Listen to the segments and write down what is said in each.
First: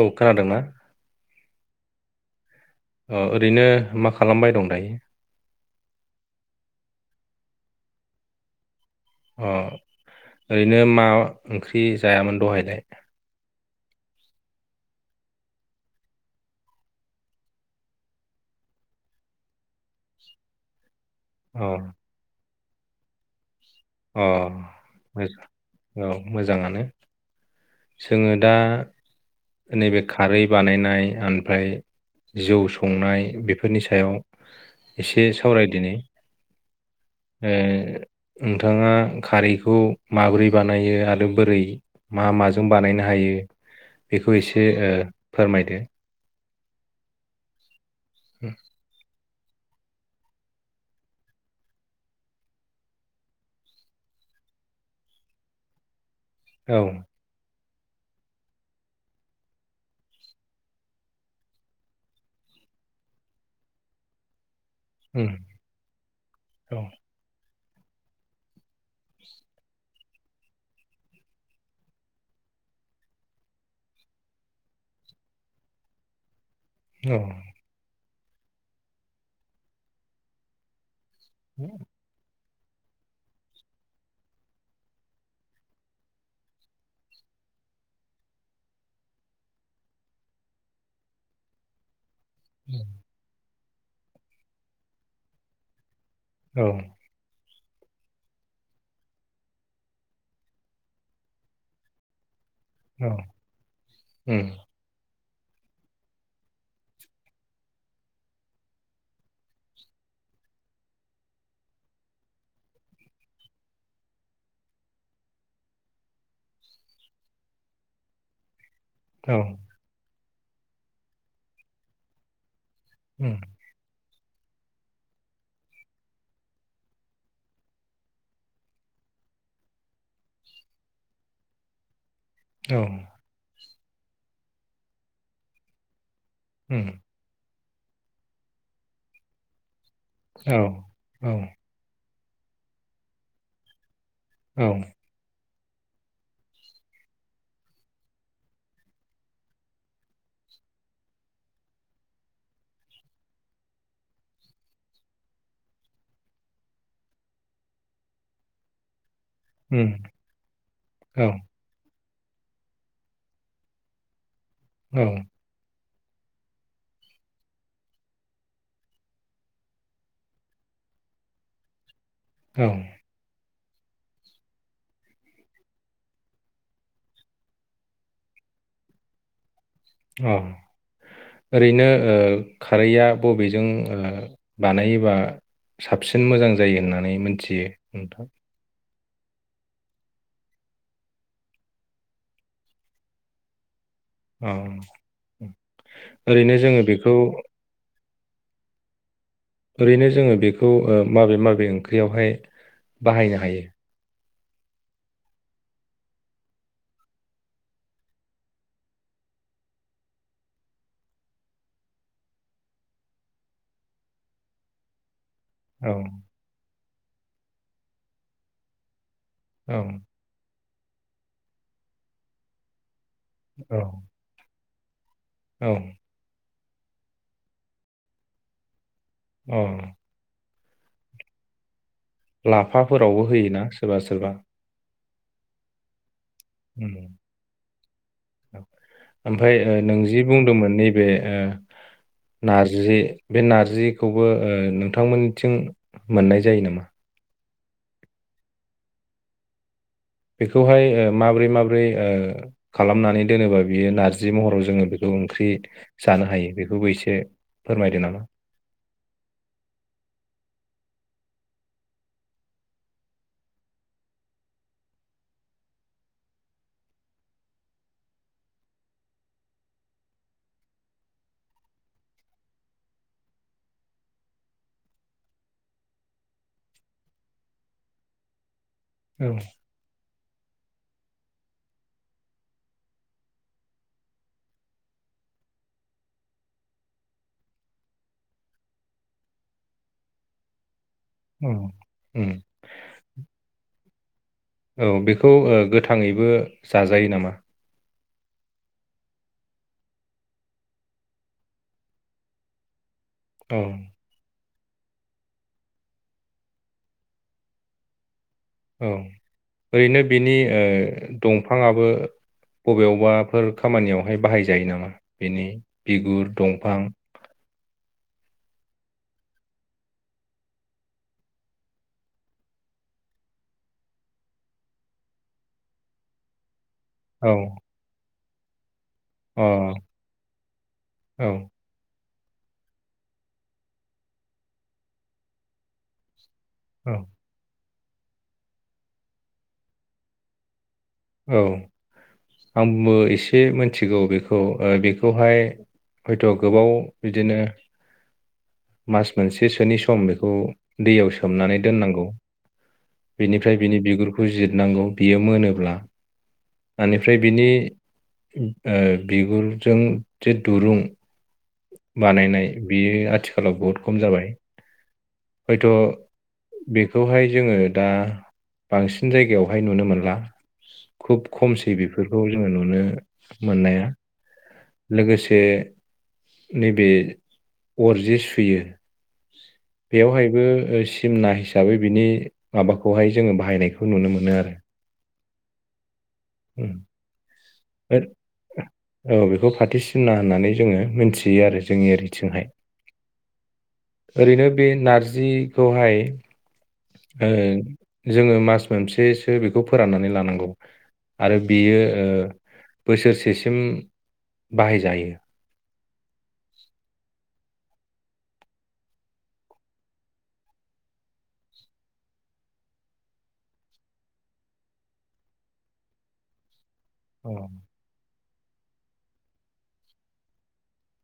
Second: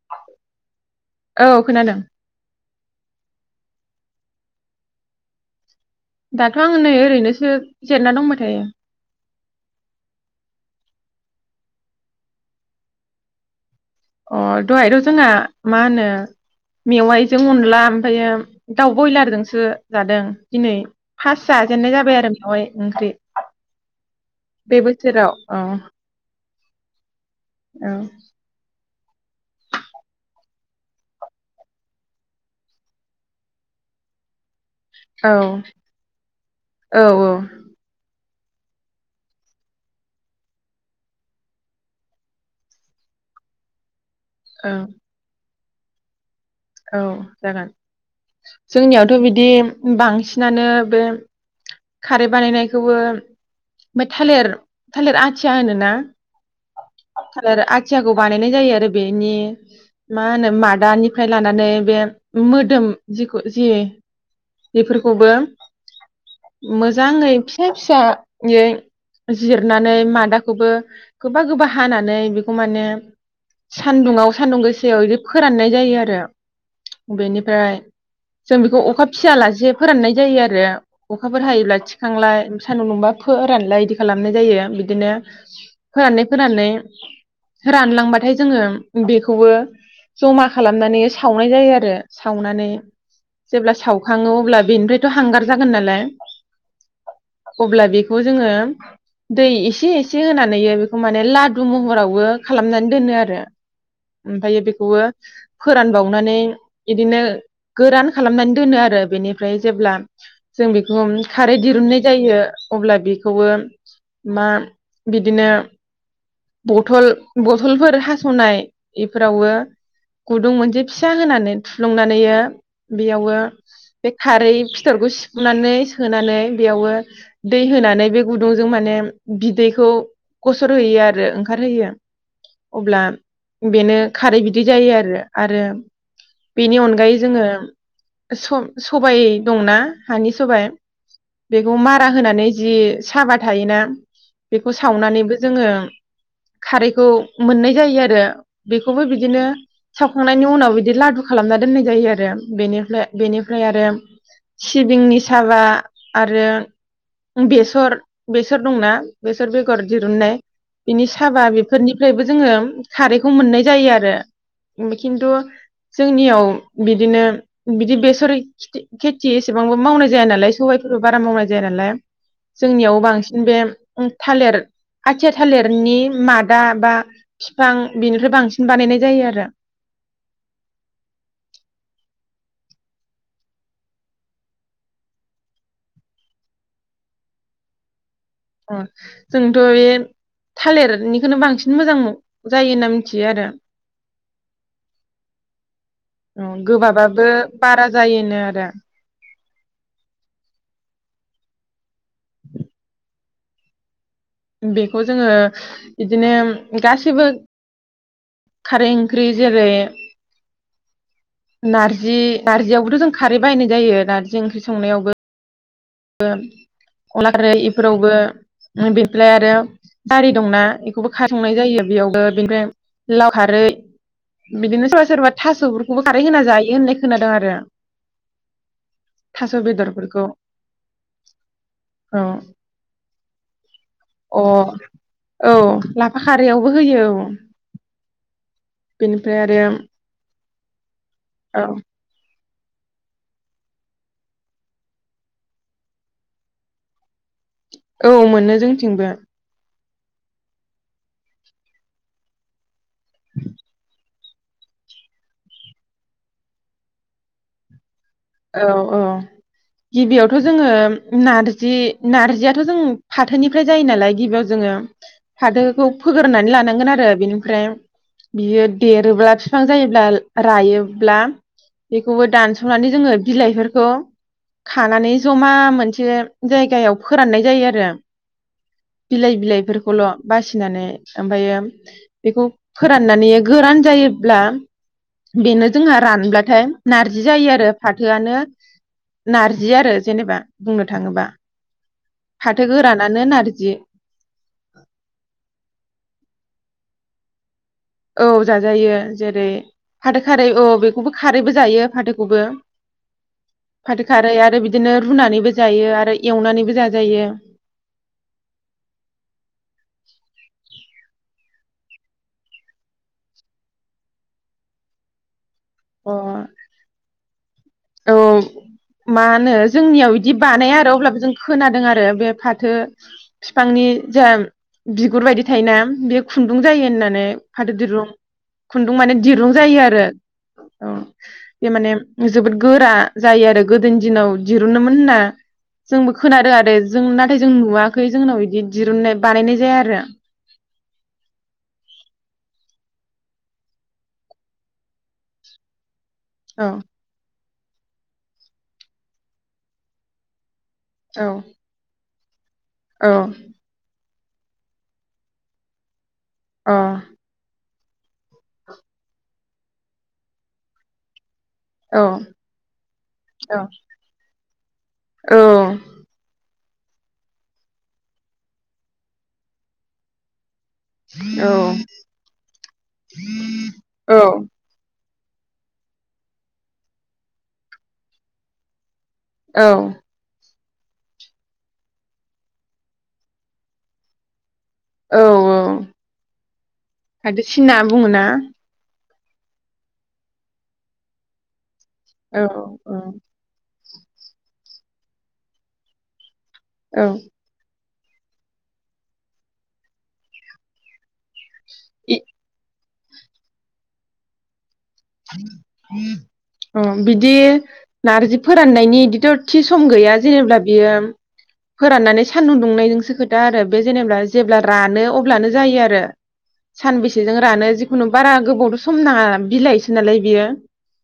औ खोनादोंना? औ खोनादों। ओरैनो मा खालामबाय दं दायो? दाथ' आं नै ओरैनोसो जिरायना दंबाय थायो। अ ओरैनो मा ओंख्रि जायामोन दहायलाय? अ दहायथ' जोंहा मा होनो मेवाइजों अनला ओमफ्रायो दाउ बयलारजोंसो जादों दिनै फास अ जाजेननाय जाबाय आरो मेवाइ ओंख्रि अ [unintelligible] औ बे बोसोराव मोज औ मोजाङानो औ जोङो दा नैबे खारै बानायनाय ओफ्राय जौ संनाय बेफोरनि सायाव एसे औ सावरायदिनि औ नोंथाङा खारैखौ माबोरै बानायो आरो बोरै मा माजों बानायनो हायो? बेखौ एसे औ ओ फोरमाय [inaudible] औ जागोन जोंनियावथ बिदि बि बांसिनानो बे खारै बानायनायखौबो थालिर थालिर आथिया होनोना औ आथिखौ बानायनाय जायो आरो बेनि मा होनो मादानि फ्राय लानानै बे मोदोम जिखौ जि उम बेफोरखौबो औ मोजाङै फिसा-फिसायै जिरनानै मादाखौबो गोबा गोबा हानानै बेखौ माने सानदुुंआव सानदुं गोसायाव बिदि फोराननाय जायो आरो। [unintelligible] बेनिफ्राय जों बेखौ अखा फियालासे फोराननाय जायो आरो। अखाफोर हायोब्ला थिखांलाय सान्दुं दुंबा फोरानलाय इदि खालामनाय जायो बिदिनो फोरानानै-फोरानै रानलांबाथाय जोङो बेखौबो जमा खालाम लामनानै सावनाय जायो आरो सावनानै जेब्ला सावखाङो अब्ला बेनिफ्रायथ हांगार जागोन नालाय औ अब्ला बेखौ जोङो दै एसे एसे होनानै बेखौ माने लादु महरावबो खालामनानै औ दोनो आरो उम ओमफायो बेखौवो फोरानबावनानै बिदिनो गोरान खालामनानै दोनो आरो बेनिफ्राय जेब्ला जों बेखौ खारै दिरुननाय जायो अब्ला बेखौवो मा बिदिनो बथल बथलफोर हासनाय औ एफोरावो गुदुं मोनसे फिसा होनानै थुफ्लुंनानैयो उम बेयावओ बे खारै फिथरखौ सिफ्रुनानै सोनानै बेयावो दै होनानै बे गुदुंजों माने बिदैखौ गसर होयो आरो ओंखारहोयो। औ अब्ला बेनो खारै बिदि जायो आरो आरो बेनि उम अनगायै जोङो स सबाय दंना? हानि औ सबाय औ बेखौ मार रा होनानै जि साबा थायोना बेखौ सावनानैबो जोङो खारैखौ मोननाय जायो आरो बेखौबो बिदिनो सावखांनायनि उनाव बिदि लादु खालामना दोननाय जायो आरो बेनिफ्राय बेनिफ्राय आरो सिबिंनि साबा आरो बेसर बेसर दंना बेसर बेगर उम दिरुननाय बिनि औ साबा बेफोरनि फ्रायबो जोङो खारैखौ मोननाय जायो आरो औ खिन्थु जोंनियाव बिदिनो बिदि बेसर खेथि एसेबांबो मावनाय जाया नालाय सबाइफोरबो बारा मावनाय जाया नालाय औ जोंनियाव बांसिन बे थालिर आथिया थालिरनि मादा बा बिफां बिनिखफ्राय बांसिन बानायनाय जायो आरो अ ओरैनो ओ खारैआ बबेजों ओ बानायोबा साबसिन मोजां जायो होननानै मिथियो नोंथां? अ जोंथ बे थालिरनिखौनो बांसिन मोजां जायो होनना मिथियो आरो औ औ ओरैनो जोङो बेखौ गोबाबाबो बारा जायोनो आरो ओरैनो जोङो बेखौ ओ माबे माबे ओं ख्रियावहाय बाहायनो हा हायो बेखौ जोङो इदिनो गासैबो खारै ओंख्रि जेरै नारजि नारजियावबोथ जों खारै बाहायनाय जायो नारजि ओंख्रि संनायावबो। औ [unintelligible] अनला खारै इफोरावबो [unintelligible] [unintelligible] औ बेखौबो [unintelligible] लाव खारै औ बिदिनो [unintelligible] सोरबा औ थास'फोरखौबो खारै होना जायो बिदि होननाय खोनादों आरो। थास' अ बेदरफोरखौ औ लाफाफोरावबो होयोना सोरबा-सोरबा। अ औ ला बेनिफ्राय आरो ओमफ्राय नों जि बुंदोंमोन नैबे ओ औ नारजि बे नारजिखौबो नोंथांमोननिथिं मोननाय जायो नामा? औ मोनो जोंथिंबो। बेखौहाय माब्रै माब्रै खालामनानै दोनोबा बियो नारजि महराव जोङो बेखौ ओंख्रि जानो हायो बेखौबो एसे फोरमायदो नामा? औ-औ गिबियावथ जोङो नारजिनार्जियाथ जों फाथोनिफ्राय जायो नालाय, गिबियाव जोङो फाथोखौ फोगोरनानै लानांगोन आरो बेनिफ्राय बियो देरोब्ला फिफां जायोब्ला रायोब्ला बेखौबो दानसनानै जोङो बिलाइफोरखौ खानानै जमा मोनसे जायगायाव फोराननाय जायो आरो। औ बिलाइ-बिलाइफोरखौल। बासिनानै ओमफायो बेखौ फोराननानै गोरान जायोब्ला बेनो जोंहा रानब्लाथाय नारजि जायो आरो। फाथोआनो नारजि आरो जेनेबा बुंनो थाङोबा औ उम फाथो गोरानानो नारजि। औ बेखौ गोथाङैबो जाजायो नामा? औ जाजायो जेरै फाथो खारै औ बेखौबो खारैबो जायो फाथोखौबो। औ फाथो खारै आरो बि बिदिनो रुनानैबो जायो आरो एवनानैबो जाजायो। औ ओरैनो बेनि ओ दं फांयाबो बबेयावबाफोर खामानियावहाय बाहायजायो नामा? बेनि अ बिगुर, दंफां। औ मा होनो जोंनियाव बिदि बानाया आरो अब्लाबो जों खोनादों आरो बे फाथो फिफांनि जा बिगुर बायदि थायोना बे खु रुं जायो होननानै औ फाथो दिरुं। खुन्दुं माने अ दिरुं जायो आरो। औ बे माने जोबोद गोरा जायो आरो गोदोनि दिनाव दिरुनोमोन होनना जोंबो खोनादो आरो जों औ नाथाय जों नुवा खै जोंनाव बिदि दिरुननाय बानायनाय जाया आरो औ आंबो एसे मिथिगौ बेखौ बेखौहाय हयथ औ गोबाव बिदिनो मास मोनसेसोनि सम बेखौ। दैयाव औ सोमनानै दोननांगौ। औ अ बिनिफ्राय बिनि बिगुर। फुजिरनांगौ बियो मोनोब्ला ओनिफ्राय बिनि ओ बिगुरजों जे दुरुं औ बानायनाय बेयो आथिखालाव बहुद खम जाबाय औ हयथ। औ बेखौहाय जोङो दा बांसिन जायगायावहाय नुनो मोनला। खुब औ खमसै बेफोरखौ जोङो नुनो मोननाया लोगोसे बे। नैबे अर जे सुयो औ बेयावहायबो। सिमना हिसाबै बिनि माबाखौहाय जोङो बाहायनायखौ नुनो मोनो आरो। औ औ उम। फाथो सिना ओर- बुङो ना औ बेखौ फाथसिना होननानै जोङो मोनथियो आरो। जोंनि औ ओरैथिंहाय औ। ओरैनो बे नारजिखौहाय। औ ओ। जोङो मास मोनसेसो बेखौ फोराननानै लानांगौ आरो बेयो ओ। बोसोरसेसिम बाहाय। [inaudible] अ बिदि नार्जि फोराननायनि बिदिथ थि सम गैया जेनेबब्ला बियो फोराननानै सानदुं दुंनायजोंसो खोथा आरो बे जेनेबा जेब्ला रानो अब्लानो जायो आरो। सानबेसेजों औ रानो जिखुनु बारा गोबावथ सम नाङा बिलाइ नालाय बियो।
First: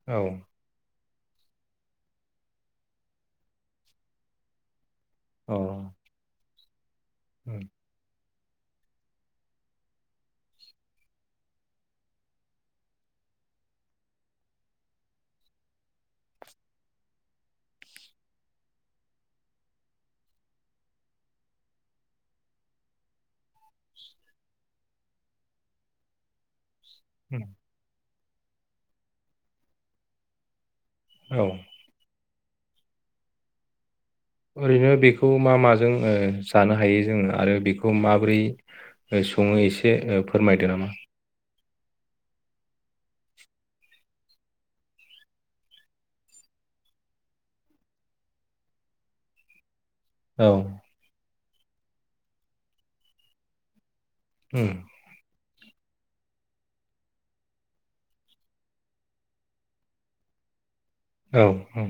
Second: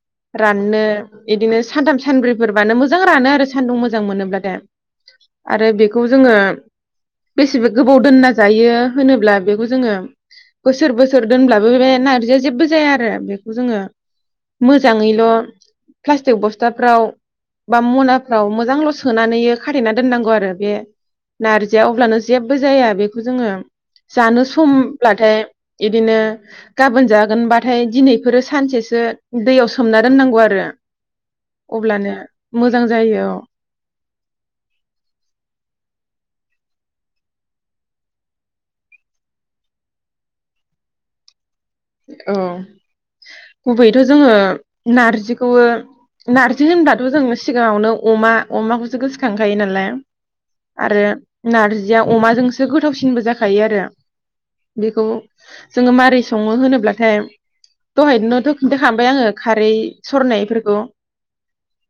औ राननो। बिदिनो सानथाम सानब्रैफोरबानो मोजां रानो आरो सान्दुं मोजां मोनोब्ला थाय। औ आरो बेखौ जोङो। उम, बेसेबा गोबाव दोनना जायो होनोब्ला बेखौ जोङो बोसोर-बोसोर दोनब्लाबो बे नारजिया जेबो जाया आरो बे बे जोङो मोजाङैल' प्लास्टिक बस्थाफ्राव बा मनाफ्राव मोजांल' सोनानै खाथेना दोननांगौ आरो बे नारजिया अब्लानो जेबो जाया, बेखौ जोङो जानो समब्लाथाय बिदिनो गाबोन उम, जागोनबाथाय दिनै बेफोरो सानसेसो दैयाव सोमना दोननांगौ आरो। औ अब्लानो मोजां जायो औ। ओरैनो बेखौ मा माजों जानो हायो जोङो आरो बेखौ माबोरै सङो एसे फोरमायदो नामा? औ गुबैयैथ' जोङो नारजिखौबो नार्जि होनबाथ' जों सिगाङावनो अमा अमाखौसो गोसोखांखायो नालाय औ आरो नारजिया अमाजोंसो गोथावसिनबो जाखायो आरो उम बेखौ जोङो मारै सङो सङो होनोब्लाथाय दहायनोथ' खिन्थाखांबाय आङो खारै सरनायफोरखौ ओं औ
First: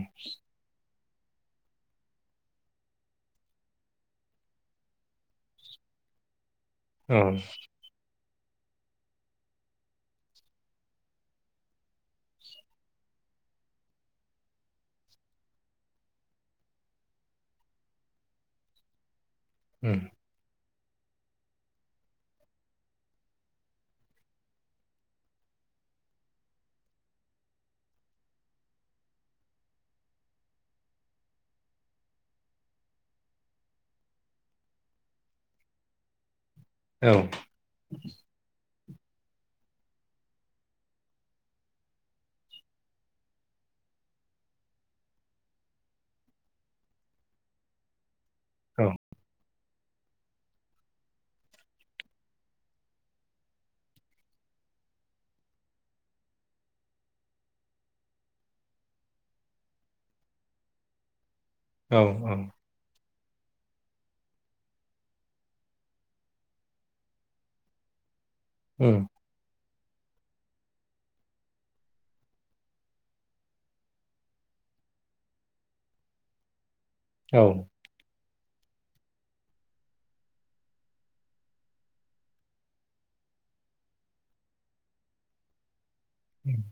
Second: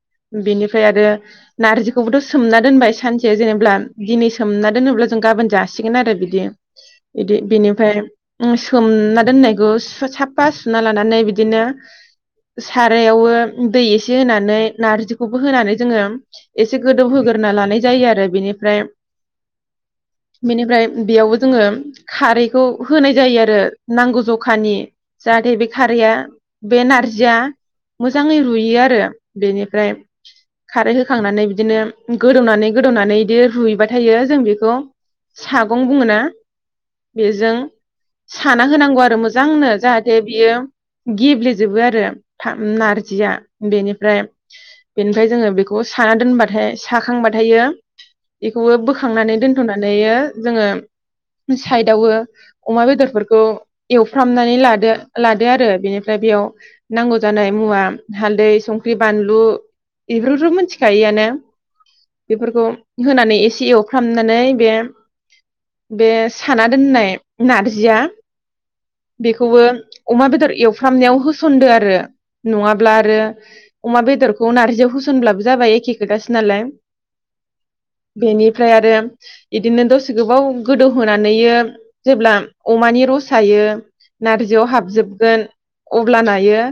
नार्जिखौबोथ' सोमना दोनबाय सानसे जेनेब्ला दिनै सोमना दोनोब्ला जों गाबोन जासिगोन आरो बिदि। औ बिदि बेनिफ्राय उम सोमना दोननायखौ साफा सुना लानानै बिदिनो सारायावबो दै एसे होनानै नारजिखौबो होनानै जोङो एसे गोदौ होग्रोना लानाय जायो आरो बेनिफ्राय उम बेनिफ्राय बेयावबो जोङो खारैखौ होनाय जायो आरो नांगौ जखानि जाहाथे बे खारैआ बे नारजिया मोजाङै रुयो आरो बेनिफ्राय खारै होखांनानै बिदिनो गोदौनानै गोदौनानै बिदि रुइबाय थायो जों बेखौ सागं बुङोना? औ बेजों साना होनांगौ आरो मोजांनो जाहाथे बियो गेब्लेजोबो आरो नारजिया बेनिफ्राय बेनिफ्राय जोङो बेखौ साना दोनबाथाय साखांबाथायो बेखौबो औ बोखांनानै दोन [unintelligible] जोङो साइदावबो अमा‌ बेदरफोर खौ एवफ्रामनानै लादो लादो आरो बेनिफ्राय बेयाव नांगौ जानाय मुवा हालदै संख्रि बानलु बेफोरखौथ' मिथिखायोआनो औ औ बेफोरखौ होनानै एसे एवफ्रामनानै बे बे साना दोननाय नारजिया बेखौबो अमा बेदर एवफ्रामनायाव होसनदो आरो नङाब्ला आरो अमा बेदरखौ नारजियाव होसनब्लाबो जाबाय एखे खोथासो नालाय औ बेनिफ्राय आरो बिदिनो दसे गोबाव गोदौहोनानै जेब्ला अमानि रस सायो नारजियाव हाबजोबगोन अब्ला नायो उम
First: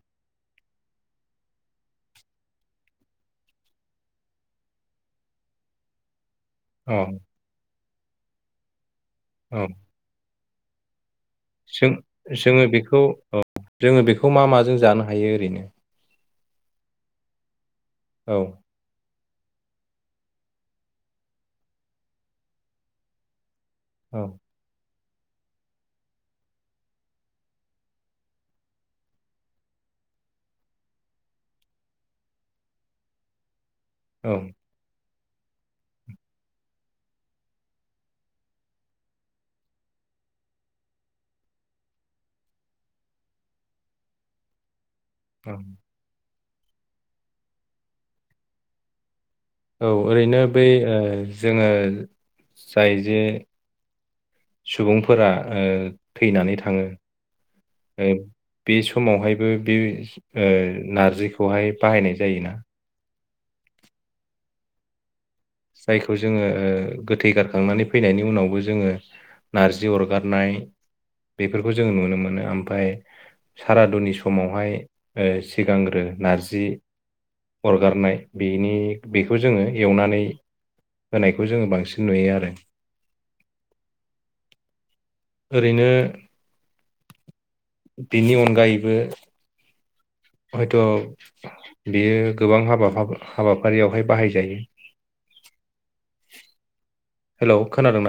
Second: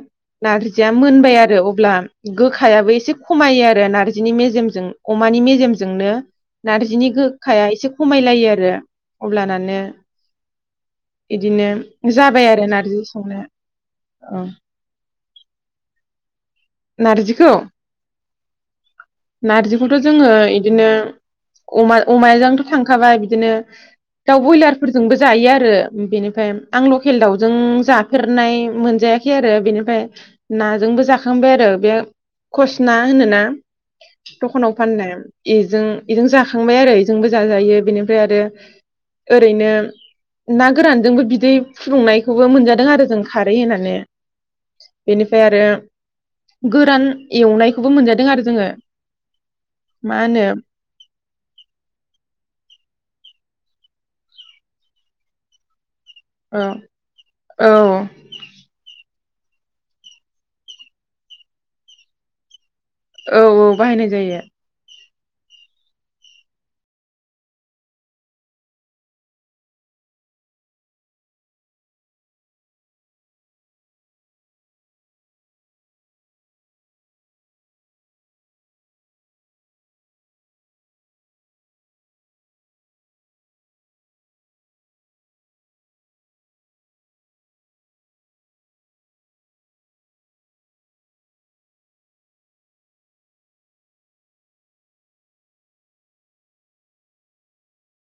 नारजिया मोनबाय आरो अब्ला गोखायाबो एसे खमायो आरो नारजिनि मेजेमजों अमानि मेजेमजोंनो औ नारजिनि गोखाया एसे खमायलायो आरो अब्लानानो इदिनो जाबाय आरो जों-जोङो नारजि बेखौ संनो औ जोङो बेखौ मा औ माजों जानो हायो ओरैनो? नारजिखौ? औ नारजिखौथ' जोङो इदिनो अमा-अमाजोंथ' थांखाबाय बिदिनो औ दाउ बयलार फोरजोंबो जायो आरो। बेनिफ्राय आं लकेल दाउजों जाफेरनाय मोनजायाखै आरो बेनिफ्राय नाजोंबो जाखांबाय आरो बे खस ना होनोना। औ दखाव फाननाय। एजों एजों जाखांबाय आरो एजोंबो जाजायो बेनिफ्राय आरो ओरैनो। ना गोरानजोंबो बिदै फुदुंनायखौबो मोनजादों आरो जों खारै हो‌नानै। बेनिफ्राय औ आरो गोरान एवनायखौबो मोनजादों आरो जोङो। औ मा ओरैनो होनो बै ओ जोङो जाय जे सुबुंफोरा ओ थैनानै औ थाङो औ बे सु समावहायबो बे नारजिखौहाय बाहायनाय जायोना? औ औ बाहायनाय जायो। जायखौ जोङो ओ गोथै गारखांनानै फैनायनि उनावबो जोङो नारजि अरगारनाय बेफोरखौ जों नुनो मोनो ओमफ्राय सारादुनि समावहाय सिगांग्रो नारजि अरगारनाय बेनि बेखौ जोङो एवनानै होनायखौ जोङो बांसिन नुयो आरो। ओरैनो बेनि अनगायैबो हयथ' बेयो गोबां हाबा हाबाफारियावहाय बाहायजायो। हेलौ खोनादोंना?